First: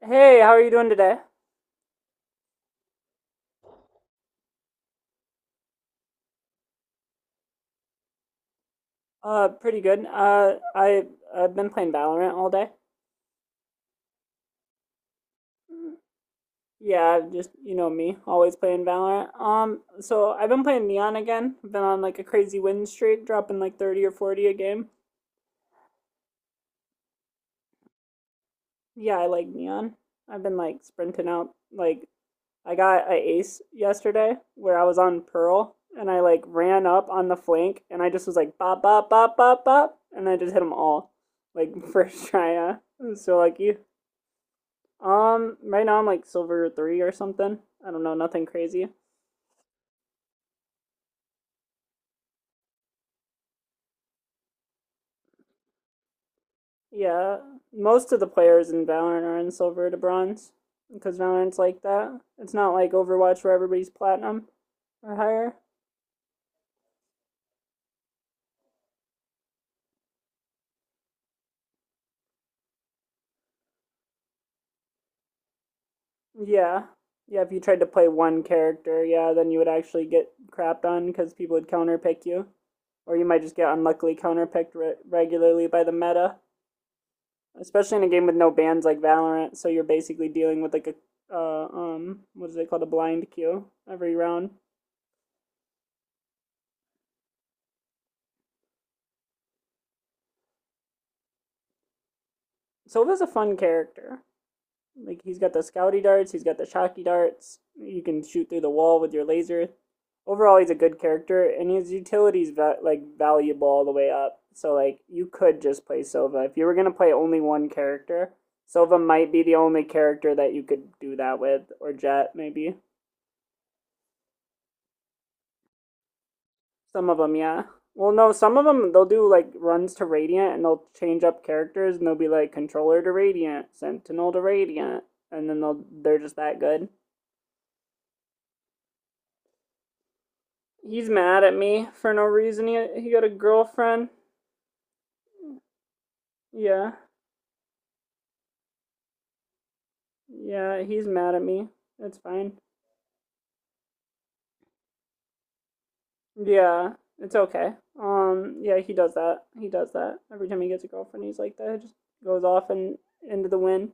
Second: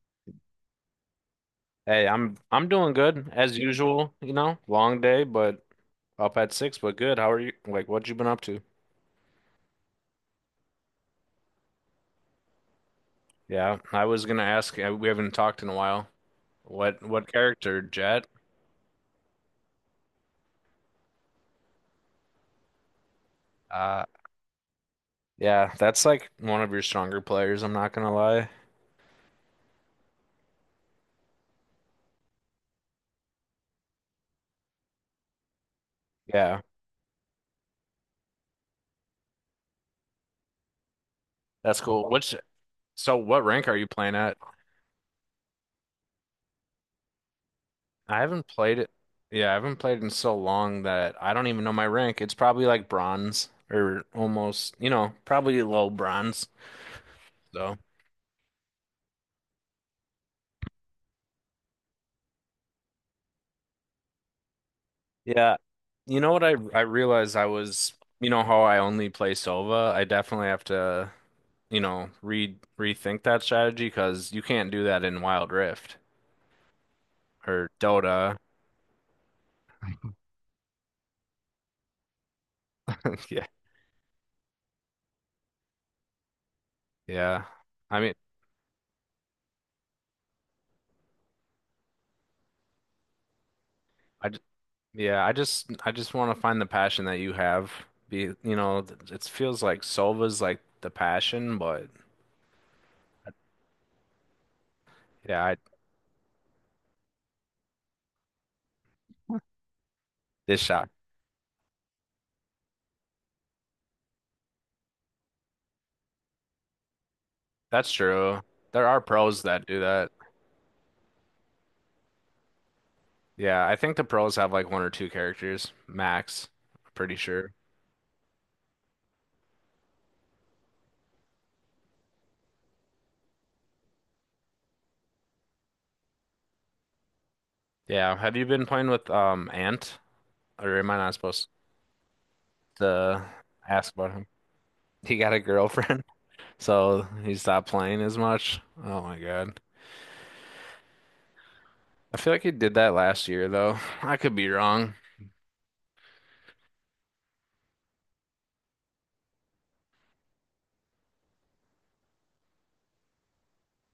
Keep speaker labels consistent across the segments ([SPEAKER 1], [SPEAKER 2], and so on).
[SPEAKER 1] Hey, how are you doing today?
[SPEAKER 2] Hey, I'm doing good as usual. Long day, but up at 6, but good. How are you? Like, what you been up to?
[SPEAKER 1] Pretty good. I've been playing Valorant all day.
[SPEAKER 2] Yeah, I was gonna ask. We haven't talked in a
[SPEAKER 1] Mm.
[SPEAKER 2] while. What
[SPEAKER 1] Yeah,
[SPEAKER 2] what
[SPEAKER 1] just you
[SPEAKER 2] character,
[SPEAKER 1] know me,
[SPEAKER 2] Jet?
[SPEAKER 1] always playing Valorant. So I've been playing Neon again. I've been on like a crazy win streak, dropping like
[SPEAKER 2] Uh,
[SPEAKER 1] 30 or 40 a game.
[SPEAKER 2] yeah, that's like one of your stronger players. I'm not gonna lie.
[SPEAKER 1] Yeah, I like Neon. I've been like sprinting out. Like I got a ace yesterday where I was on Pearl and I like
[SPEAKER 2] Yeah,
[SPEAKER 1] ran up on the flank and I just was like bop bop bop bop bop and I just hit them all like
[SPEAKER 2] that's cool.
[SPEAKER 1] first
[SPEAKER 2] What's
[SPEAKER 1] try. I'm
[SPEAKER 2] so?
[SPEAKER 1] so
[SPEAKER 2] What rank
[SPEAKER 1] lucky.
[SPEAKER 2] are you playing at?
[SPEAKER 1] Right now I'm like silver three or something. I don't know,
[SPEAKER 2] I
[SPEAKER 1] nothing
[SPEAKER 2] haven't played
[SPEAKER 1] crazy.
[SPEAKER 2] it. Yeah, I haven't played in so long that I don't even know my rank. It's probably like bronze or almost, probably low bronze.
[SPEAKER 1] Yeah,
[SPEAKER 2] So.
[SPEAKER 1] most of the players in Valorant are in silver to bronze because Valorant's like that. It's not like Overwatch where everybody's platinum or higher.
[SPEAKER 2] Yeah. You know what I realized you know how I only play Sova? I definitely have to, re rethink that strategy because you can't do that in Wild Rift
[SPEAKER 1] Yeah, yeah. If you
[SPEAKER 2] or
[SPEAKER 1] tried to play
[SPEAKER 2] Dota.
[SPEAKER 1] one character, yeah, then you would actually get crapped on because people would counterpick you, or you might
[SPEAKER 2] Yeah.
[SPEAKER 1] just get unluckily counterpicked regularly by the meta.
[SPEAKER 2] Yeah.
[SPEAKER 1] Especially
[SPEAKER 2] I
[SPEAKER 1] in a
[SPEAKER 2] mean,
[SPEAKER 1] game with no bans like Valorant. So you're basically dealing with like a what is it called, a blind queue every
[SPEAKER 2] I j-
[SPEAKER 1] round.
[SPEAKER 2] yeah, I just want to find the passion that you have. Be, it feels like Sova's like the passion, but
[SPEAKER 1] Silva's a fun character. Like he's
[SPEAKER 2] yeah,
[SPEAKER 1] got
[SPEAKER 2] I
[SPEAKER 1] the scouty darts, he's got the shocky darts. You can shoot through the wall with your laser. Overall,
[SPEAKER 2] this
[SPEAKER 1] he's a
[SPEAKER 2] shot.
[SPEAKER 1] good character, and his utility's like valuable all the way up. So like you could just play Silva if you were gonna play only one
[SPEAKER 2] That's
[SPEAKER 1] character.
[SPEAKER 2] true. There
[SPEAKER 1] Silva
[SPEAKER 2] are
[SPEAKER 1] might be
[SPEAKER 2] pros
[SPEAKER 1] the
[SPEAKER 2] that do
[SPEAKER 1] only
[SPEAKER 2] that.
[SPEAKER 1] character that you could do that with, or Jet maybe.
[SPEAKER 2] Yeah, I think the pros have like one or two characters max.
[SPEAKER 1] Some
[SPEAKER 2] Pretty
[SPEAKER 1] of them,
[SPEAKER 2] sure.
[SPEAKER 1] yeah. Well, no, some of them they'll do like runs to Radiant and they'll change up characters and they'll be like controller to Radiant, Sentinel to Radiant, and then they're just that good.
[SPEAKER 2] Yeah, have you been playing with Ant? Or am I
[SPEAKER 1] He's
[SPEAKER 2] not
[SPEAKER 1] mad
[SPEAKER 2] supposed
[SPEAKER 1] at me for no reason. He got
[SPEAKER 2] to
[SPEAKER 1] a
[SPEAKER 2] ask
[SPEAKER 1] girlfriend.
[SPEAKER 2] about him? He got a girlfriend,
[SPEAKER 1] Yeah.
[SPEAKER 2] so he stopped playing as much. Oh my God.
[SPEAKER 1] Yeah, he's mad at me.
[SPEAKER 2] I
[SPEAKER 1] It's
[SPEAKER 2] feel like he
[SPEAKER 1] fine.
[SPEAKER 2] did that last year though. I could be wrong.
[SPEAKER 1] Yeah, it's okay. Yeah, he does that. He does that. Every time he gets a girlfriend, he's like that. He just goes off and into the wind.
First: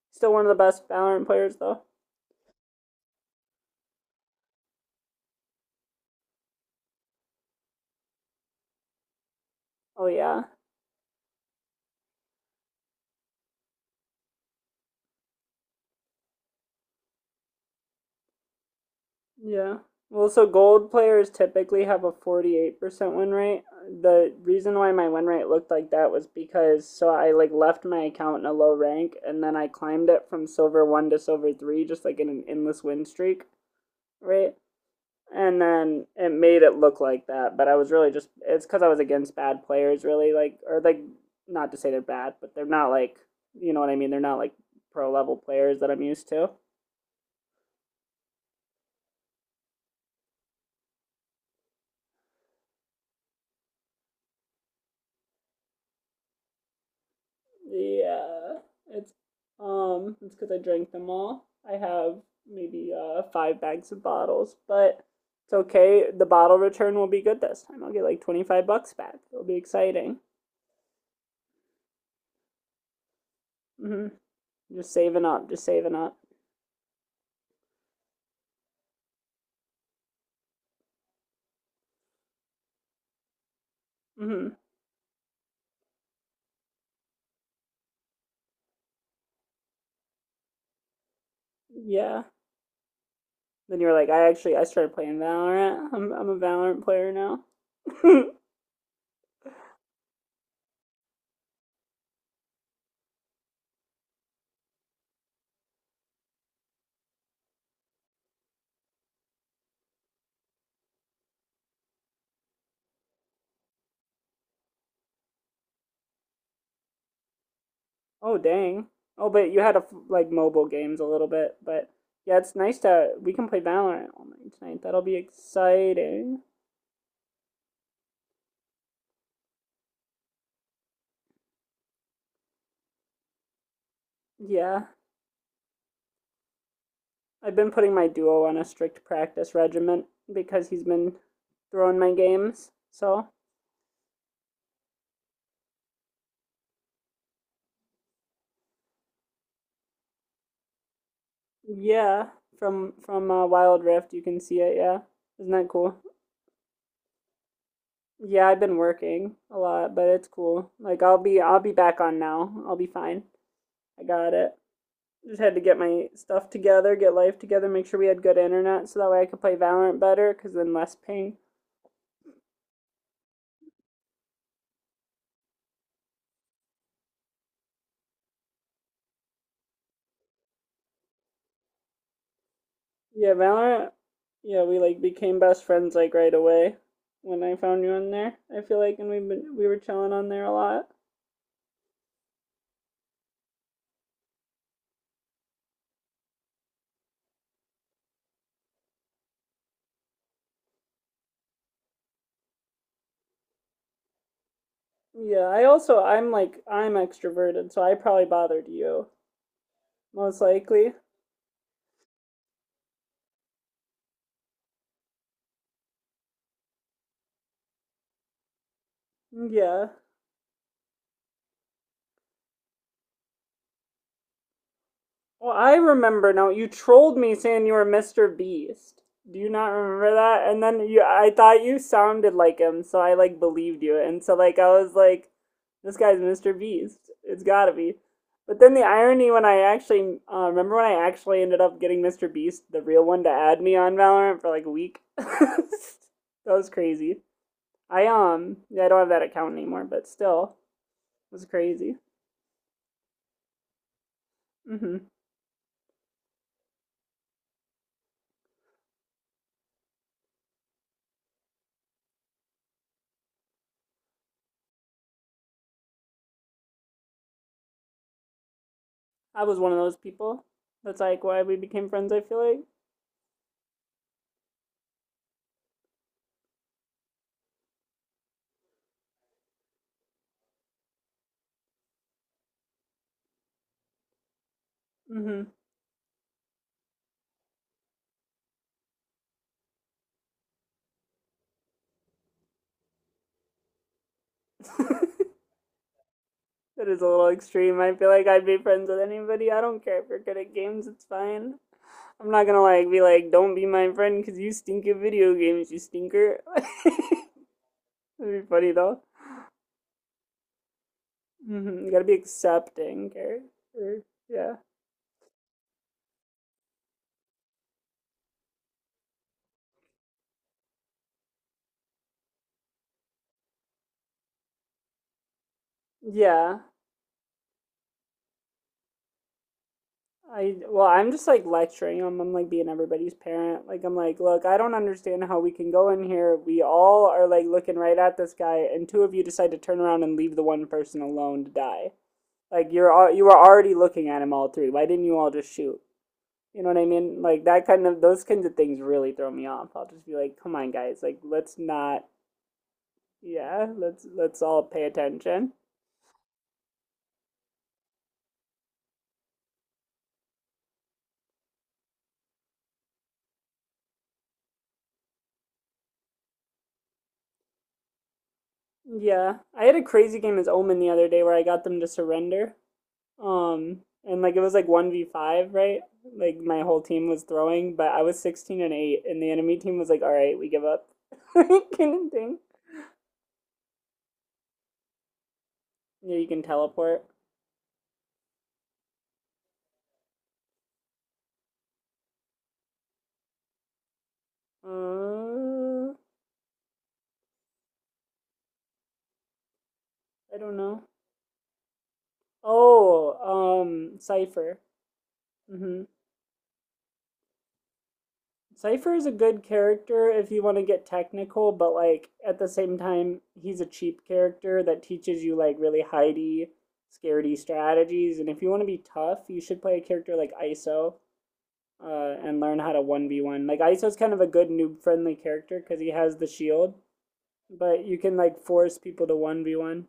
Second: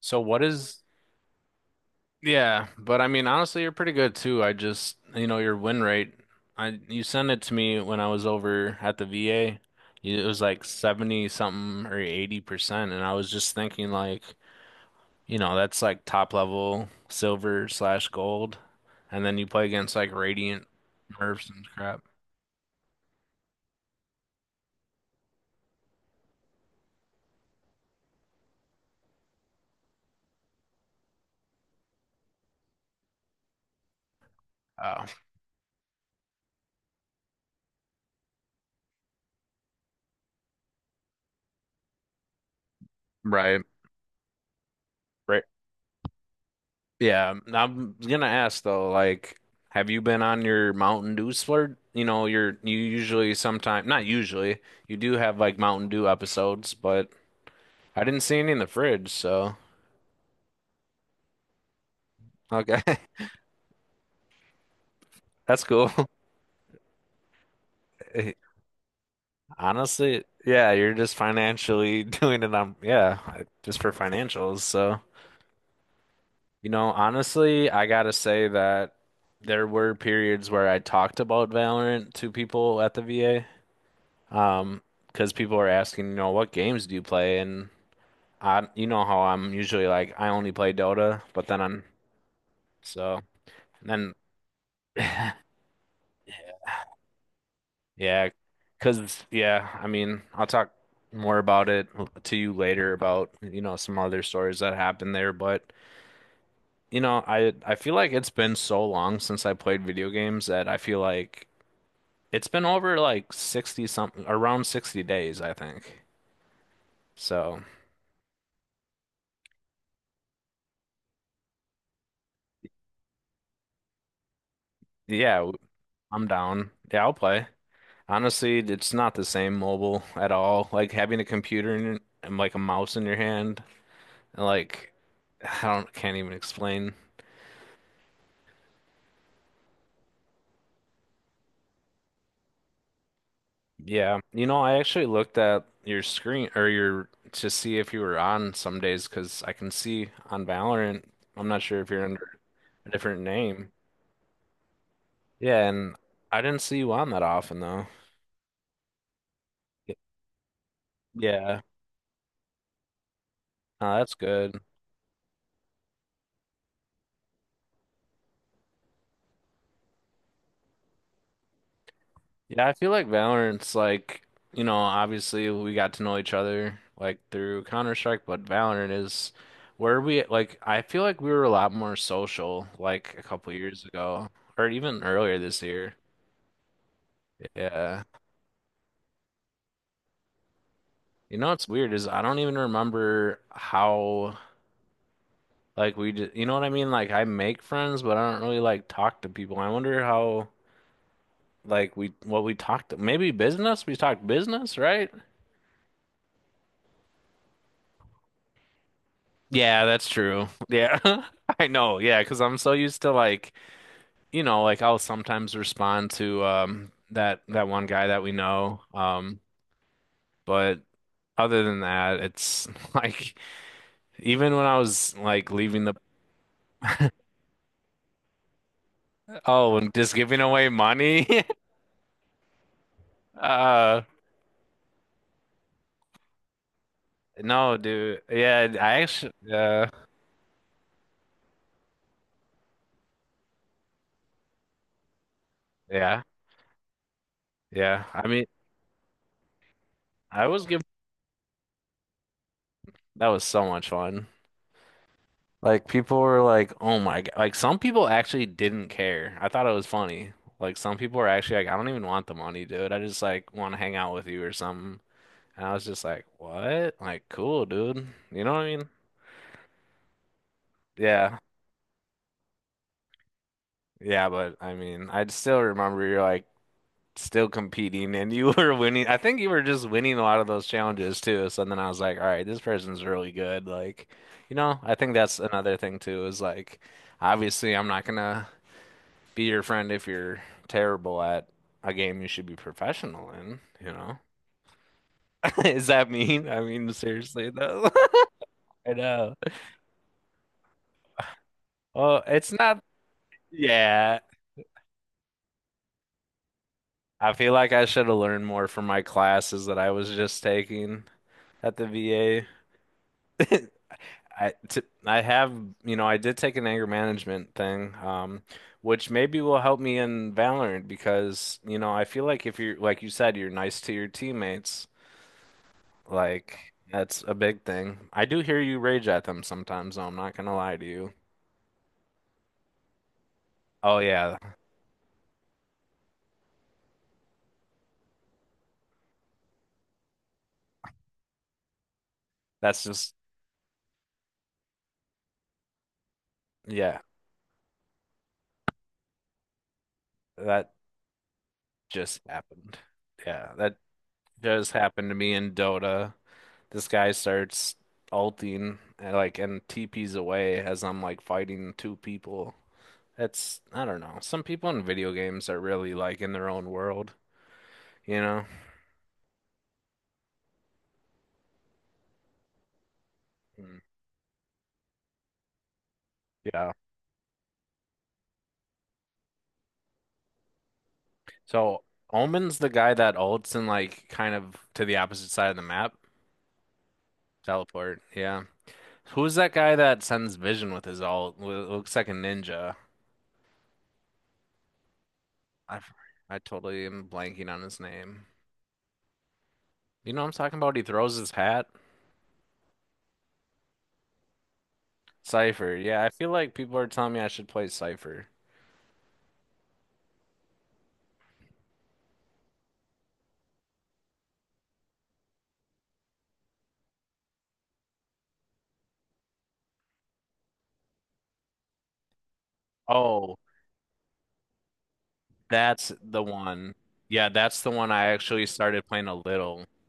[SPEAKER 2] So
[SPEAKER 1] Still
[SPEAKER 2] what
[SPEAKER 1] one of the
[SPEAKER 2] is.
[SPEAKER 1] best Valorant players though.
[SPEAKER 2] Yeah, but I mean, honestly, you're pretty good too. I just, your win rate. I you sent it to me when I was over at the VA.
[SPEAKER 1] Oh
[SPEAKER 2] It was
[SPEAKER 1] yeah.
[SPEAKER 2] like 70 something or 80%, and I was just thinking like, that's like top level silver/gold, and then you play
[SPEAKER 1] Yeah.
[SPEAKER 2] against like
[SPEAKER 1] Well, so
[SPEAKER 2] Radiant
[SPEAKER 1] gold players
[SPEAKER 2] Mercs and
[SPEAKER 1] typically
[SPEAKER 2] crap.
[SPEAKER 1] have a 48% win rate. The reason why my win rate looked like that was because so I like left my account in a low rank and then I climbed it from silver 1 to silver 3 just like in an endless win streak, right?
[SPEAKER 2] Oh,
[SPEAKER 1] And then it made it look like that, but I was really just it's cuz I was against bad players really like or like not to say they're bad, but they're not like,
[SPEAKER 2] right.
[SPEAKER 1] you know what I mean? They're not like pro level
[SPEAKER 2] Right.
[SPEAKER 1] players that I'm used to.
[SPEAKER 2] Yeah, I'm gonna ask though, like, have you been on your Mountain Dew splurge? You know, you usually sometime not usually, you do have like Mountain Dew episodes, but I didn't see any
[SPEAKER 1] Yeah,
[SPEAKER 2] in the fridge,
[SPEAKER 1] it's
[SPEAKER 2] so
[SPEAKER 1] it's because I drank them all. I have
[SPEAKER 2] okay.
[SPEAKER 1] maybe five bags of bottles, but it's
[SPEAKER 2] That's cool.
[SPEAKER 1] okay. The bottle return will be good this time. I'll get like twenty five bucks back. It'll be exciting.
[SPEAKER 2] Honestly, yeah, you're just financially doing it on yeah, just for
[SPEAKER 1] hmm
[SPEAKER 2] financials.
[SPEAKER 1] Just
[SPEAKER 2] So,
[SPEAKER 1] saving up, just saving up.
[SPEAKER 2] honestly, I gotta say that there were periods where I talked about Valorant to people at the VA.
[SPEAKER 1] Hmm,
[SPEAKER 2] Um, because people are asking, what games do you play? And I, you know how I'm usually like, I only play Dota, but then I'm
[SPEAKER 1] yeah.
[SPEAKER 2] so
[SPEAKER 1] Then you
[SPEAKER 2] and
[SPEAKER 1] were like,
[SPEAKER 2] then
[SPEAKER 1] I started playing Valorant. I'm a Valorant player now.
[SPEAKER 2] yeah, because yeah, I mean, I'll talk more about it to you later about some other stories that happened there, but I feel like it's been so long since I played video games that I feel like it's been over like 60 something around 60 days, I think. So
[SPEAKER 1] Oh dang. Oh, but you had a like mobile games a little bit, but yeah, it's nice to we can play Valorant all night tonight. That'll be
[SPEAKER 2] yeah, I'm
[SPEAKER 1] exciting.
[SPEAKER 2] down. Yeah, I'll play. Honestly, it's not the same mobile at all. Like having a computer in, and like a mouse in your hand, and
[SPEAKER 1] Yeah,
[SPEAKER 2] like I don't can't even explain.
[SPEAKER 1] I've been putting my duo on a strict practice regimen because he's been throwing my games. So
[SPEAKER 2] Yeah, I actually looked at your screen or your to see if you were on some days because I can see on Valorant. I'm not sure if you're
[SPEAKER 1] yeah,
[SPEAKER 2] under a
[SPEAKER 1] from
[SPEAKER 2] different
[SPEAKER 1] from uh,
[SPEAKER 2] name.
[SPEAKER 1] Wild Rift you can see it. Yeah, isn't that
[SPEAKER 2] Yeah,
[SPEAKER 1] cool?
[SPEAKER 2] and I didn't see you on that often though.
[SPEAKER 1] Yeah, I've been working a lot,
[SPEAKER 2] Y-
[SPEAKER 1] but it's cool. Like I'll be I'll
[SPEAKER 2] Yeah,
[SPEAKER 1] be back on now. I'll be fine. I
[SPEAKER 2] that's
[SPEAKER 1] got it.
[SPEAKER 2] good.
[SPEAKER 1] Just had to get my stuff together, get life together, make sure we had good internet so that way I could play Valorant better, cause then less ping.
[SPEAKER 2] Yeah, I feel like Valorant's like, obviously we got to know each other like through Counter-Strike, but Valorant is where we like I feel like we were a lot more social like a
[SPEAKER 1] Yeah,
[SPEAKER 2] couple years
[SPEAKER 1] Valorant.
[SPEAKER 2] ago
[SPEAKER 1] Yeah,
[SPEAKER 2] or
[SPEAKER 1] we like
[SPEAKER 2] even
[SPEAKER 1] became
[SPEAKER 2] earlier this
[SPEAKER 1] best friends
[SPEAKER 2] year.
[SPEAKER 1] like right away when I found you
[SPEAKER 2] Yeah.
[SPEAKER 1] on there. I feel like, and we were chilling on there a lot.
[SPEAKER 2] You know what's weird is I don't even remember how like we did, you know what I mean? Like I make friends, but I don't really like talk to people. I wonder how like we what we talked maybe business? We talked business, right?
[SPEAKER 1] Yeah, I also, I'm like, I'm extroverted, so I probably bothered you
[SPEAKER 2] Yeah, that's
[SPEAKER 1] most
[SPEAKER 2] true.
[SPEAKER 1] likely.
[SPEAKER 2] Yeah. I know. Yeah, 'cause I'm so used to like, like I'll sometimes respond to that one guy that we know.
[SPEAKER 1] Yeah,
[SPEAKER 2] But other than that, it's like even when I was like
[SPEAKER 1] well, I
[SPEAKER 2] leaving. The
[SPEAKER 1] remember now. You trolled me saying you were Mr. Beast. Do you not
[SPEAKER 2] Oh, and
[SPEAKER 1] remember
[SPEAKER 2] just giving
[SPEAKER 1] that? And
[SPEAKER 2] away
[SPEAKER 1] then you, I
[SPEAKER 2] money.
[SPEAKER 1] thought you sounded like him, so I like believed you.
[SPEAKER 2] Uh,
[SPEAKER 1] And so like I was like, this guy's Mr. Beast. It's gotta
[SPEAKER 2] no,
[SPEAKER 1] be.
[SPEAKER 2] dude.
[SPEAKER 1] But then
[SPEAKER 2] Yeah,
[SPEAKER 1] the
[SPEAKER 2] I
[SPEAKER 1] irony
[SPEAKER 2] actually
[SPEAKER 1] when I actually remember when I actually ended up getting Mr. Beast, the real one, to add me on Valorant for like a week. That
[SPEAKER 2] yeah.
[SPEAKER 1] was crazy.
[SPEAKER 2] Yeah.
[SPEAKER 1] I
[SPEAKER 2] I mean,
[SPEAKER 1] Yeah, I don't have that account anymore, but
[SPEAKER 2] I
[SPEAKER 1] still,
[SPEAKER 2] was giving
[SPEAKER 1] it was crazy.
[SPEAKER 2] that was so much fun.
[SPEAKER 1] Mm-hmm.
[SPEAKER 2] Like people were like, "Oh my God." Like some people actually didn't care. I thought it was funny. Like some people were actually like, "I don't even want the money, dude. I just like want to hang out with you or something." And I was just like, "What? Like cool, dude." You know what I mean?
[SPEAKER 1] I was one of those people. That's like
[SPEAKER 2] Yeah.
[SPEAKER 1] why we became friends, I feel like.
[SPEAKER 2] Yeah, but I mean, I still remember you're like still competing and you were winning. I think you were just winning a lot of those challenges too. So then I was like, "All right, this person's really good." Like, I think that's
[SPEAKER 1] Mm-hmm.
[SPEAKER 2] another thing too is like obviously I'm not gonna be your friend if you're terrible at a game you should be professional in, you know? Is that mean? I
[SPEAKER 1] That
[SPEAKER 2] mean,
[SPEAKER 1] is a little
[SPEAKER 2] seriously,
[SPEAKER 1] extreme.
[SPEAKER 2] though.
[SPEAKER 1] I feel like I'd be friends
[SPEAKER 2] I
[SPEAKER 1] with
[SPEAKER 2] know.
[SPEAKER 1] anybody. I don't care if you're good at games, it's fine.
[SPEAKER 2] Well,
[SPEAKER 1] I'm not
[SPEAKER 2] it's
[SPEAKER 1] gonna
[SPEAKER 2] not,
[SPEAKER 1] like be like, don't be my
[SPEAKER 2] yeah.
[SPEAKER 1] friend because you stink at video games, you stinker.
[SPEAKER 2] I feel like I should have
[SPEAKER 1] That'd
[SPEAKER 2] learned
[SPEAKER 1] be
[SPEAKER 2] more
[SPEAKER 1] funny
[SPEAKER 2] from
[SPEAKER 1] though.
[SPEAKER 2] my classes that I was just taking at
[SPEAKER 1] Mm-hmm.
[SPEAKER 2] the
[SPEAKER 1] You gotta be
[SPEAKER 2] VA.
[SPEAKER 1] accepting, okay? Or- yeah.
[SPEAKER 2] I have, I did take an anger management thing, which maybe will help me in Valorant because, I feel like if you're, like you said, you're nice to your teammates.
[SPEAKER 1] Yeah.
[SPEAKER 2] Like, that's a big thing. I do hear you rage at them sometimes, though. I'm not gonna
[SPEAKER 1] I
[SPEAKER 2] lie to
[SPEAKER 1] well, I'm
[SPEAKER 2] you.
[SPEAKER 1] just like lecturing them. I'm like being everybody's parent. Like I'm
[SPEAKER 2] Oh
[SPEAKER 1] like,
[SPEAKER 2] yeah,
[SPEAKER 1] look, I don't understand how we can go in here. We all are like looking right at this guy, and two of you decide to turn around and leave the one person alone to die. Like
[SPEAKER 2] that's
[SPEAKER 1] you're all,
[SPEAKER 2] just,
[SPEAKER 1] you were already looking at him all three. Why didn't you all just shoot? You know what I
[SPEAKER 2] yeah,
[SPEAKER 1] mean? Like that kind of those kinds of things really throw me off. I'll just be like, come on,
[SPEAKER 2] that
[SPEAKER 1] guys, like let's not.
[SPEAKER 2] just happened. Yeah,
[SPEAKER 1] Yeah,
[SPEAKER 2] that
[SPEAKER 1] let's all
[SPEAKER 2] just
[SPEAKER 1] pay
[SPEAKER 2] happened to me in
[SPEAKER 1] attention.
[SPEAKER 2] Dota. This guy starts ulting and TPs away as I'm like fighting two people. That's I don't know. Some people in video games are really like in their own world, you know?
[SPEAKER 1] Yeah, I had a crazy game as Omen the other day where I got them to surrender.
[SPEAKER 2] Mm,
[SPEAKER 1] And like it was like 1v5, right? Like my
[SPEAKER 2] yeah.
[SPEAKER 1] whole team was throwing, but I was 16-8, and the enemy team was like, "All right, we give up." Kind
[SPEAKER 2] So
[SPEAKER 1] of thing.
[SPEAKER 2] Omen's the guy that ults and like kind of to the opposite side of the map.
[SPEAKER 1] Yeah, you can teleport.
[SPEAKER 2] Teleport, yeah. Who's that guy that sends Vision with his ult? Looks like a ninja. I
[SPEAKER 1] Uh,
[SPEAKER 2] I totally am blanking on his name. You know what I'm
[SPEAKER 1] I don't
[SPEAKER 2] talking about? He
[SPEAKER 1] know.
[SPEAKER 2] throws his hat.
[SPEAKER 1] Oh, Cipher.
[SPEAKER 2] Cypher.
[SPEAKER 1] Mm-hmm.
[SPEAKER 2] Yeah, I feel like people are telling me I should play Cypher.
[SPEAKER 1] Cipher is a good character if you want to get technical, but like at the same time, he's a cheap character that teaches you like really hidey, scaredy strategies. And if you want to be tough, you should play a character like ISO, and learn how to
[SPEAKER 2] Oh,
[SPEAKER 1] 1v1. Like, Aizo's kind of a good noob friendly character because he
[SPEAKER 2] that's
[SPEAKER 1] has
[SPEAKER 2] the
[SPEAKER 1] the
[SPEAKER 2] one.
[SPEAKER 1] shield,
[SPEAKER 2] Yeah, that's the
[SPEAKER 1] but
[SPEAKER 2] one
[SPEAKER 1] you
[SPEAKER 2] I
[SPEAKER 1] can, like,
[SPEAKER 2] actually
[SPEAKER 1] force
[SPEAKER 2] started
[SPEAKER 1] people
[SPEAKER 2] playing a
[SPEAKER 1] to
[SPEAKER 2] little.
[SPEAKER 1] 1v1.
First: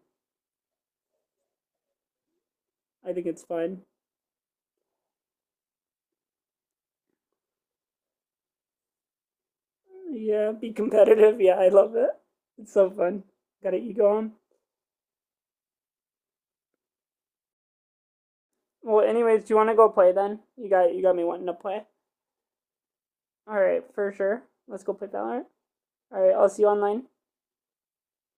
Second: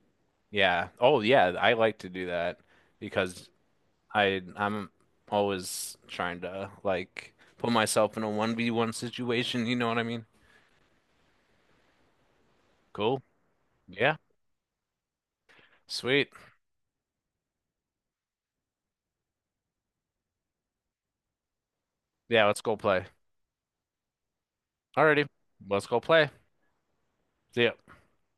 [SPEAKER 2] Yeah. Oh, yeah, I like to do that
[SPEAKER 1] I think it's
[SPEAKER 2] because
[SPEAKER 1] fun.
[SPEAKER 2] I'm always trying to like put myself in a 1v1 situation, you know what I mean?
[SPEAKER 1] Yeah, be competitive. Yeah, I love it. It's so
[SPEAKER 2] Cool.
[SPEAKER 1] fun. Got an ego
[SPEAKER 2] Yeah.
[SPEAKER 1] on.
[SPEAKER 2] Sweet.
[SPEAKER 1] Well, anyways, do you want to go play then? You got me wanting to play.
[SPEAKER 2] Yeah, let's go play.
[SPEAKER 1] All right, for sure. Let's go play
[SPEAKER 2] Alrighty,
[SPEAKER 1] Valorant.
[SPEAKER 2] let's go
[SPEAKER 1] All
[SPEAKER 2] play.
[SPEAKER 1] right, I'll see you online.
[SPEAKER 2] See ya.